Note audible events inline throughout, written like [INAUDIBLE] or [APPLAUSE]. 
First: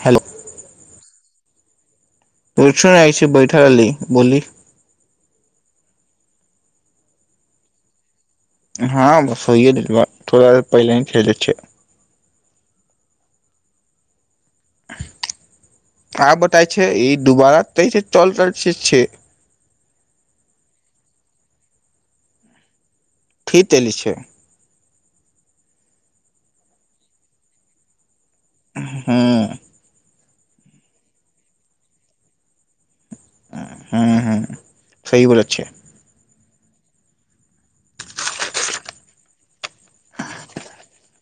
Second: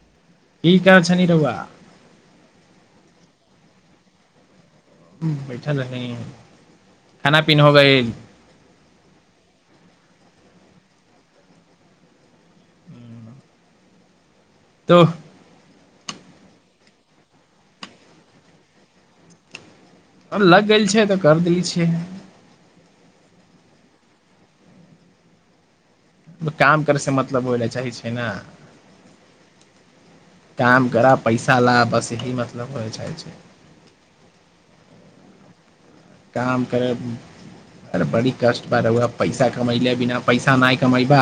hello ठ कह शनिरव सु आइ छै बैठकल बोली बैठल रहे है खाना पीना हो गए हँ बस होहि थोड़ा पहिले ही खेल छै हू त आ बताय छै ई दुबारा तैस चल रहल छै छै आ लग गेल छै तऽ कर देली छियै ठीतैल छै काम करै से मतलब होय लए चाहै छै ने हँ काम करा पैसा ला बस यह मतलब होइ छै हँ हँ सही बोल छै काम कर अरे बड़ी कष्ट बार पैसा कमैले बिना पैसा नहि कमैबा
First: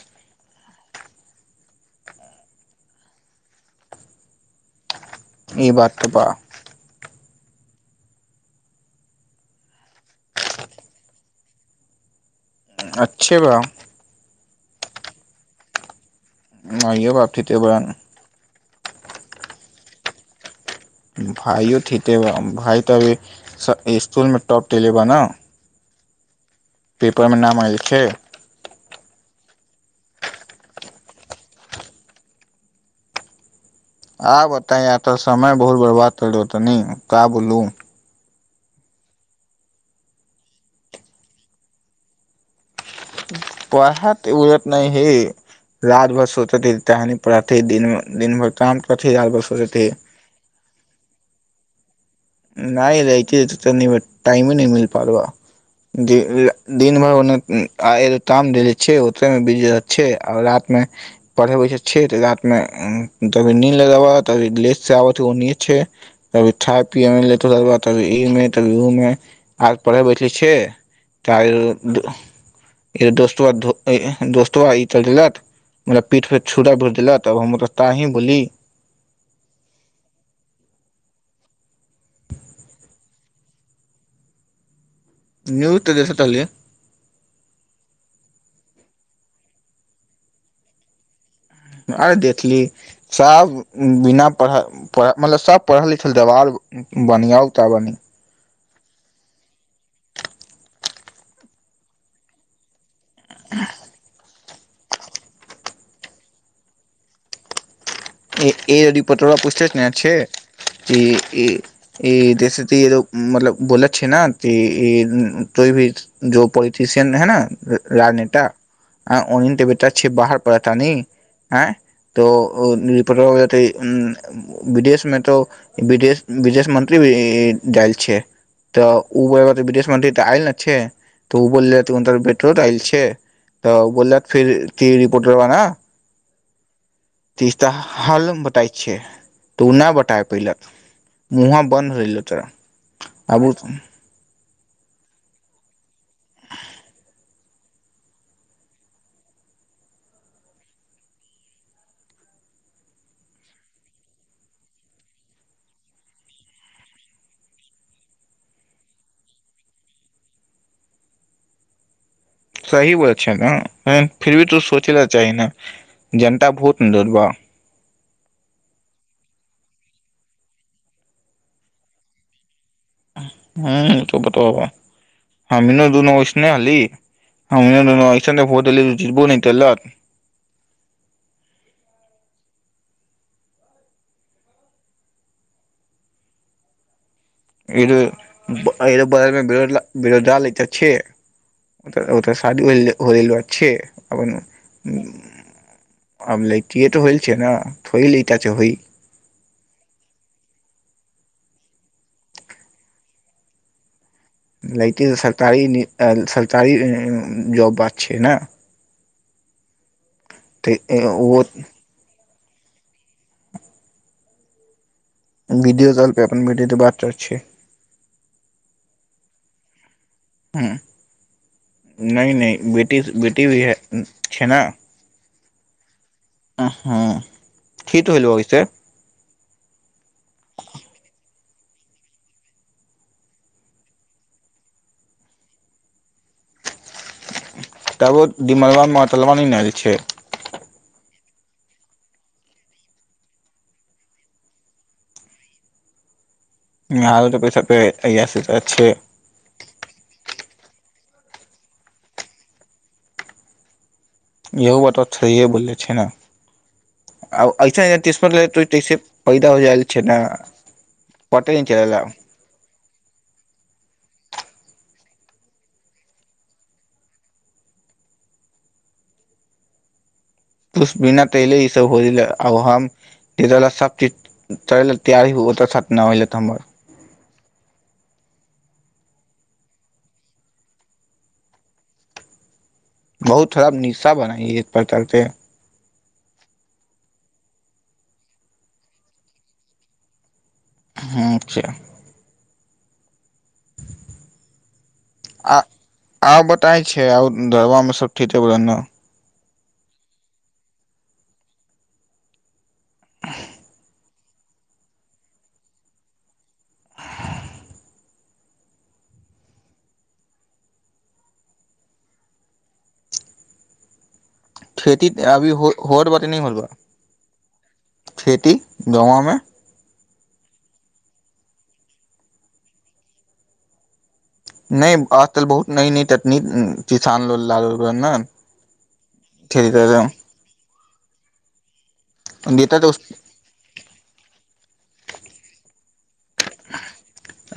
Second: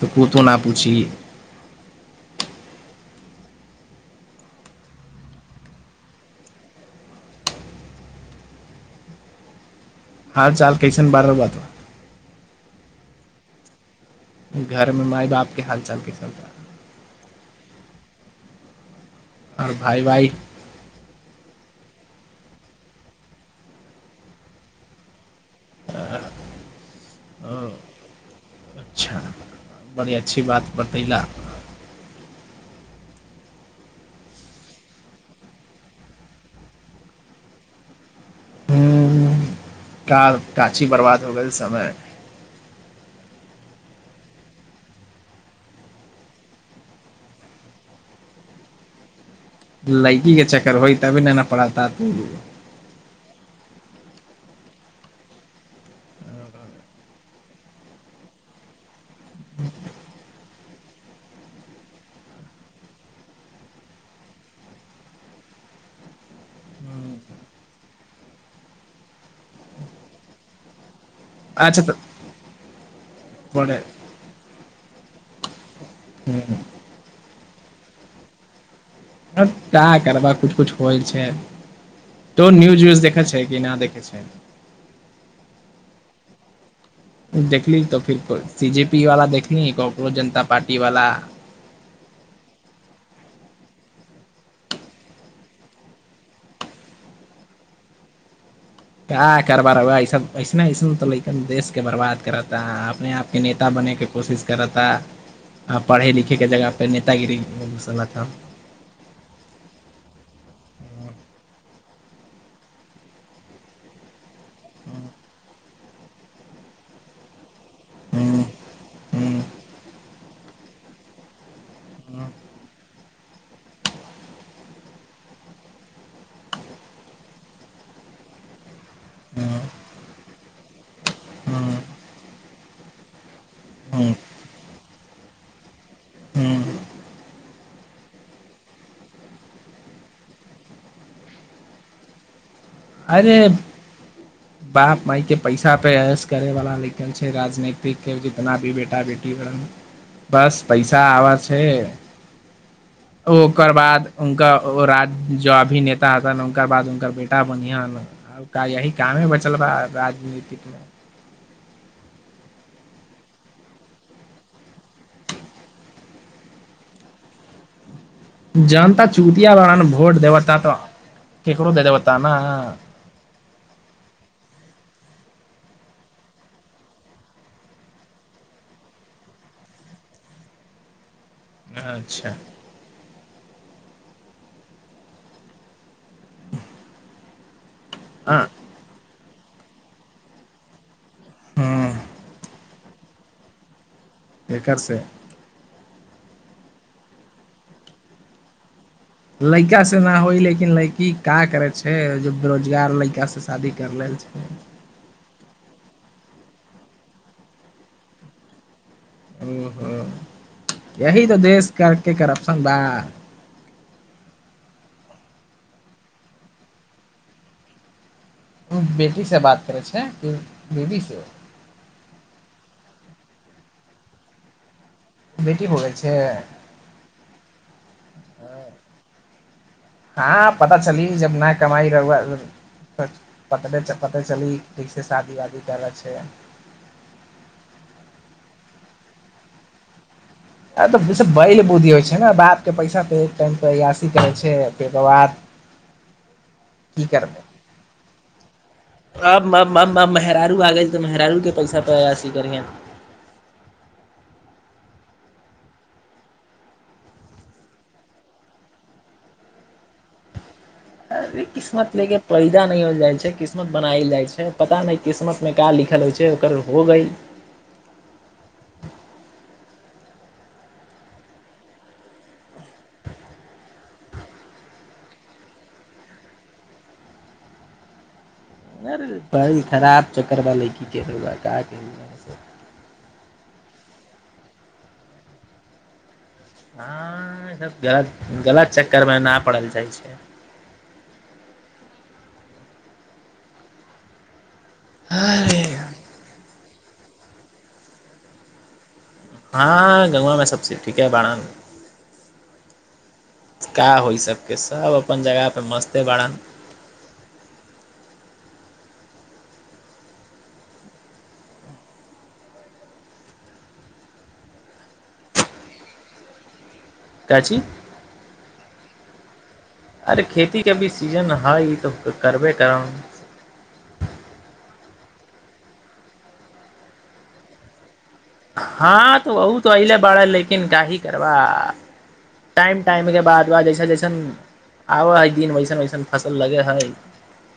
तऽ कोतो नहि पूछिह ई बात तऽ बा हाल चाल कैसन बारह बात अच्छे भा घरमें माय बाप के हाल चाल के सब नहिो बापथि त ब ने आर भाइ भाइ भाइयो े भइ तऽ अभी स्कूल मे टॉप त लेबा ने आ पेपरमे नाम आय छै अच्छा बड़ी अच्छी बात बतयला आ बताय या तऽ समय बहुत बर्बाद करल तनी त बोललू ह क काची बर्बाद हो गेल समय पढ़त त उलत न हे रात भर सोचे त पढ़े दिन दिन भर काम कर र भर सोचत हे लड़की के चक्कर होइ तभी न न पढ़ता हूँ नहि रत त टाइम नहि मिल प दिन भर ओाम छै ी अच्छे आ रात मे पढ़े छै रात मेी नी लगाब ती ले से आब छैभ ठ ेाद ई मे ती उ मे आर पढ़े बैठले छ अच्छा तऽ त दोस्तो पढ़े दोस्तो चल लात ओरा पीठ पे ह छूरा भर देलक तब हम रस्ता ही बोली ता करबा किुछु किुछु होइ छै तो न्यूज उूज देखै छै कि नहि देखै छै न्यू तऽ देसतलियै देखली त फि सीजे पी वाला देखली जनता पार्टी वाला आरे देखली सभ बिना पढ़ मतलब सब पढ़ल लिखल देबर बनिआउ तऽ बनी क करबारा ऐस ऐसने ऐसन तऽ लेक देश के बर्बाद करता है अपने आपके नेता बनेके कोशिश करता आ पढ़े लिखे के जगह पे नेतागिरी ए अजी पत्रर पूछते ने य छै कि ई तस ती मतलब बोलत छै ने त ई त भी जो पोलिटशियन है ने ह राजनेता ह आ ओनले बेटा छै बाहर परतनी हँ तो विदेश मे तो विदेश मंत्री भी ल छिय तऽ ओ ह विदेश मंत्री तऽ आयल ने छै तऽ ओ बोलले त टट आयल छै तऽ ह ह बोल फिर ती पुटरब ने ह तीसता हल बताय छ तू नहि बता पैल मुह बन्द रहल अरे आबू तऽ बाप मााय के पैसा पेस करे वाला लिखल छै राजनतिक के जितना भी बेटा बेटी बढ़ बस पैसा आवै छै ओकर बाद उनका ओ राज जो अभिनेता हतन उनककर बाद उनकर बेटा बढ़आ ने यही कामे बचलबा राजनीतिकमे सही बात छै ने फिर भी तू सोचै ल चाही ने जनता वोट न दबा जनता चूतिया वा ने भोट देबता तो केकरो दे देबता ने ह त बता हमी दुन वसने हली हम दुनसने भोती जितबो न तेल अच्छा [UNINTELLIGIBLE] ह ईद पढ़य मे बेरोजगार लड़का छीये ओ ह ओ तऽ साादी मे होलल बात छै एकर से अपनबन हमब लिट्टी तऽ होइल छै नेइल त छै होइ लड़का से ना होइ लेकिन लड़की का करै छै जे बेरोजगार लड़का से शादी कर लेल छै सकारी सरकारी जॉब ब छै ने ह तऽ हू यी त ओ देश करके करब सरदान वीडियो चले पै अपन विडियो त बात करय छी बेटी से बात करै छ ह नहि नहि बेटी ी भी छै ने बेटी ब छै ह कठी त होलगैस हँ पता चली जब नहि कमाई रह पता चली ठीके शादी वादी कर रहल छै तबो दिमलबा मतलबा नहि नहिल छै आ त बैल बुद्धि होइ छै ने बापके पैसा एक टाइमयासी करै छै फकर बाद की हालो तऽ करबै पैस पे अय से तऽ अचछे आग गेल तऽ मेहरालू के पैसा पयासी करिय य बात स बोलले छै ने आ ऐस तैसे पैदा हो जाल छै ने अ पते नहि किसुत चलेला लेकके पहिदान नहि ह छै किस्मत बनायल जाइ छै पता नहि किस्मत मे का लिखल होइ छै ओकर हो ग तुष्बण तहिल ईस होल आाम स चीज चलल त्य ओत छथ न होल त हमर खराब चक्कर व लै की कह बहुत खराब निशा बनाइ इ पर चलते हँ ईसभ गलत गलत चक्करमे नहि पड़ल जाइ छै अच्छा आ आ बत तय छै आब धरबा मे सब ठीके हँ गंगआमें सबची ठीक ह बारान क होइ छै के सभ अपन जगहपर मस्ते बड़नि खेती अभी होर बा त नहि होर बा काची खेती गाँवमे अरे खेतीके भी सीजन हइ तऽ करबे करब नहि आज तल बहुत न न तनी किसान ल लल ने हँ तऽ बहु तऽ अहिल बाल लेकिन काह जेकरबा देता टाइम तऽ टाइम के बाद बाद जैस जैसन आब हइ दिन वैसन वैसन फसल लगे हइ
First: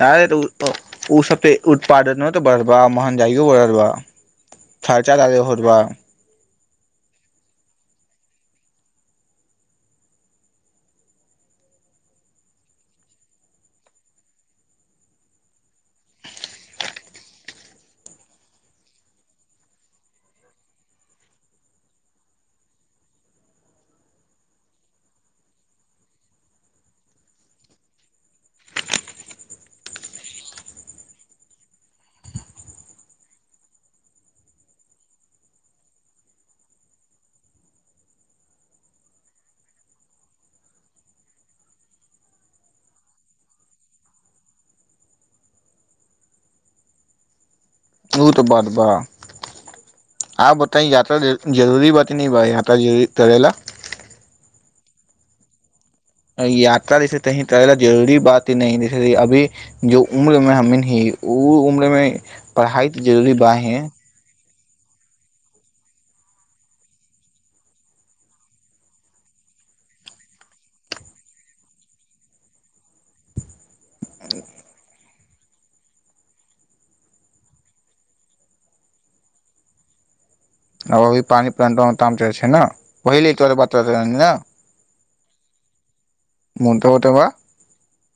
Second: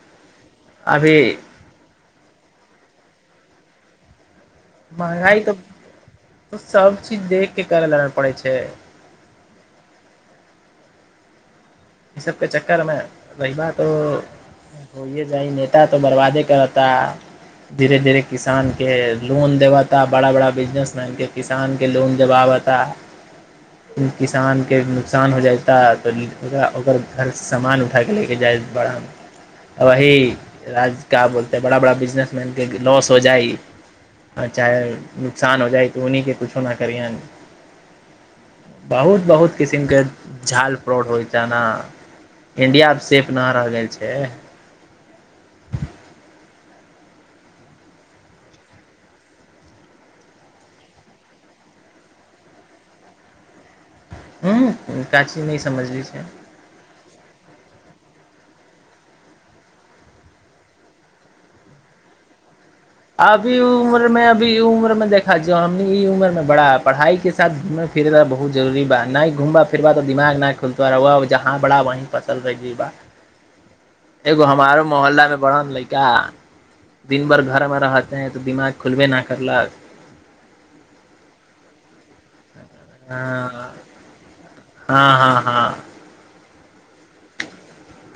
अर त अभी ओ सब पे उत्पादन तऽ बढ़बा महंगगाइो बढ़ आबा खर्चा दार हरबा त सब चीज देख के करय ल पड़ै छै ई सबके चक्करमे रैबा त होए जाइ नेता तो बर्बादे करता धीरे धीरे किसान के लोन देबाता बड़ा बड़ा बिजनेसमैन के किसान के लोन देबा बाताा किसान के नुकसान हो जाता त ओकरा ओकर घर सान उठाक लेके जाइ बड़ामे वही राज का बोलते बड़ा बड़ा बिजनेसमैनके लॉस हो जाइ चाहे नुकसान हो जाइ तऽ उन्ने कुछो नहि करन बहुत बहुत किसिम के झाल फ्रॉड होइ जेना इण्डिया सेफ नहि रहि गेल छै शू तऽ बाद बा आ बता य्र जरूरी बात न भाय यात ज धेला ह काची नहिी समझली छै याता दस कही तला जरूरी बात ही नहि अभी जो उम्र मे हमी ही ओ उम्र मे पढ़ाइ तऽ जरूरी ब अभी ह उम्र मे अभी ई उम्र मे देखा ज हम ई उमर मे बड़ा पढ़ाई के साथ घूमे फिर ल बहुत जरुररी बा न नहि घुमबा फिरबा तऽ दिमाग नहि खुलतो जहाँ बड़ा वही फसल रह बा एगो हमारो मोहल्ला मे वरण लड़िका दिन भरि घरमे रहते हैं तऽ दिमाग खुलबे नहि करलक आ अभी पानि प्लांटोमे ताम चै छै ने बहिले तोर हँ पात्र ने हँ हँ हँ मन्ट हो त व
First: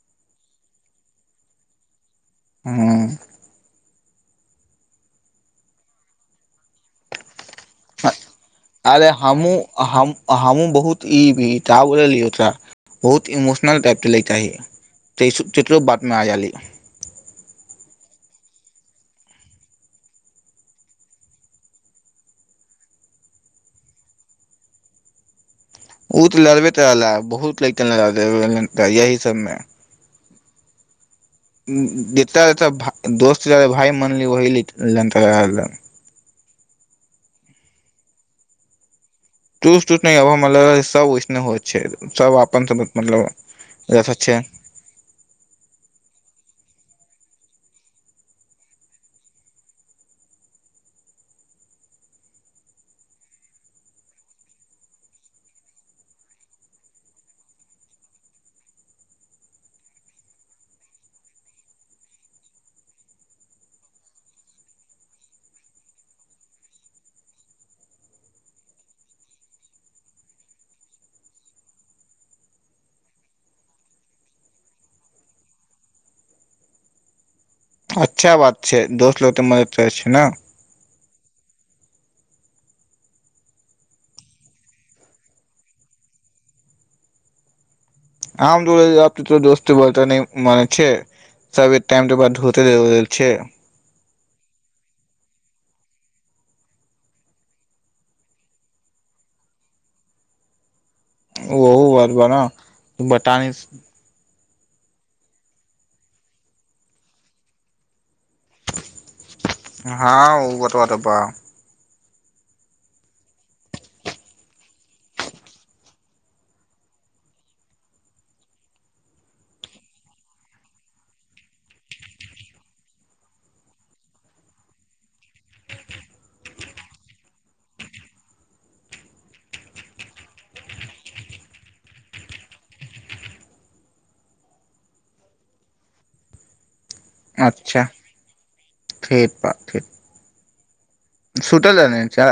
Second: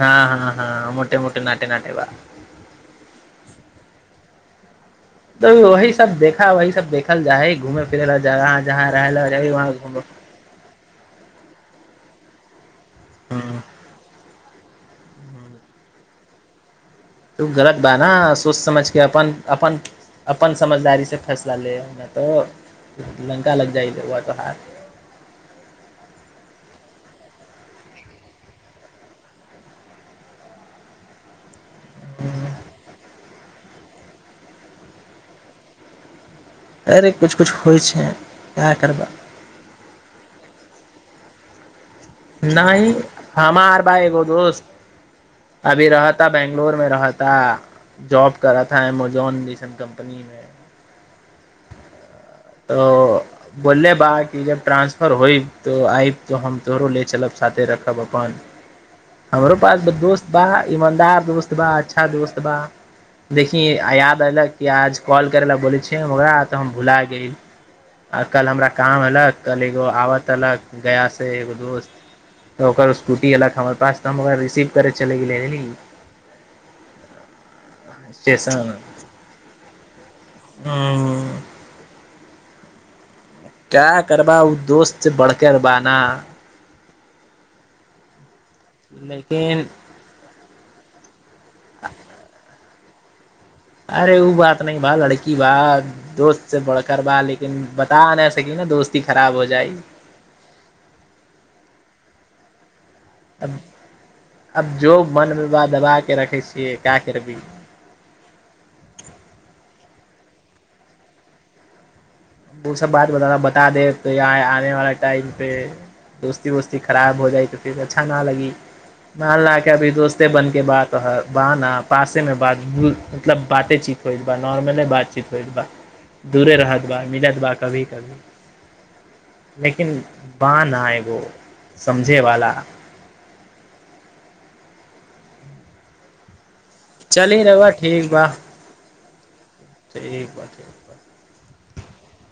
हँ हँ हँ मोटे मोटे नटे नटे बा हँ त वही सब देखा वही सब देखल जाएगी अरे हमहु वहाँ घूम हमहु बहुत ई भीटाो क बहुत इमोशनल टाइपके लैके चाही तइसुत चित्र बादमे आयाली तू गलत बा ह सोच समझ के अपन अपन अपन समझदारी से फैसला ले तो लंका लग जाइ तो ह ओ तऽ लड़बैत रहला बहुत लैकन लड़ यही सभमे जता रहता दोस्त भाय मनली ओहली अरे किछु किछु होइ छै इएह करबा टुस टुस नहि अभ म सब ओहिसने होइ छै सब अपन सब नहि मतलब हमार भााय अच्छा एगो छै दोस्त अभी रहता बैंगलोर मे रहता ा जॉब कराथा अमेजॉन मशन कम्पनीमे तऽ बोलले बा कि जब ट्रानंसफर होइ तो आयब तऽ हम तोहरो ले चलब साथे रखब अपन हमरो पास दोस्त बा ईमानदार दोस्त बा अच्छा दोस्त बा देखी याद अयलक कि आज कॉल करै लए बोलै छिय ओरा तऽ हम भुला गेल आ कल हमरा काम अलक कल एगो आबतलक गयासँ एगो दोस्त तऽ ओकर स्कूटी अलक हमर पास तऽ हम ओकरा रिसीव करै चलि गेलिय ह अच्छा बात छै दोस्त लोकग ते मदद करै छै ने क्या करबा ओ दोस्त बढ़के बाना आ तो लेकिन दोस्त बोलते मान छ सब टाइम बादते छै अरे उ बात नहि भा लड़की बा दोस्त से बढ़कर बा लेकिन बता नहि सकी न दोस्ती खराब हो जाइ ओहो बरबर अब बटानिस अब जो मनमे बा दबा के रखै छियै क्य करबी हँ ओ ब तऽ बट ब ओ सब बात बता देब त य आने वाला टाइम पे दोस्ती वोस्ती खराब हो जाइ तऽ फिर अच्छा ना लगी माल ल के अभी दोस्ते बन के बात ब न पासे में बात मतलब बाते चीत हो एक बार नॉर्मले बातचीत होइ एक बार दूरे रहत बात मिलत बा कभी कभी लेकिन बाँ न एगो समझे वाला चली रौआ अच्छा ठीक बा ठीक बा ठीक बा ठीक बा त सुतल रहली जँ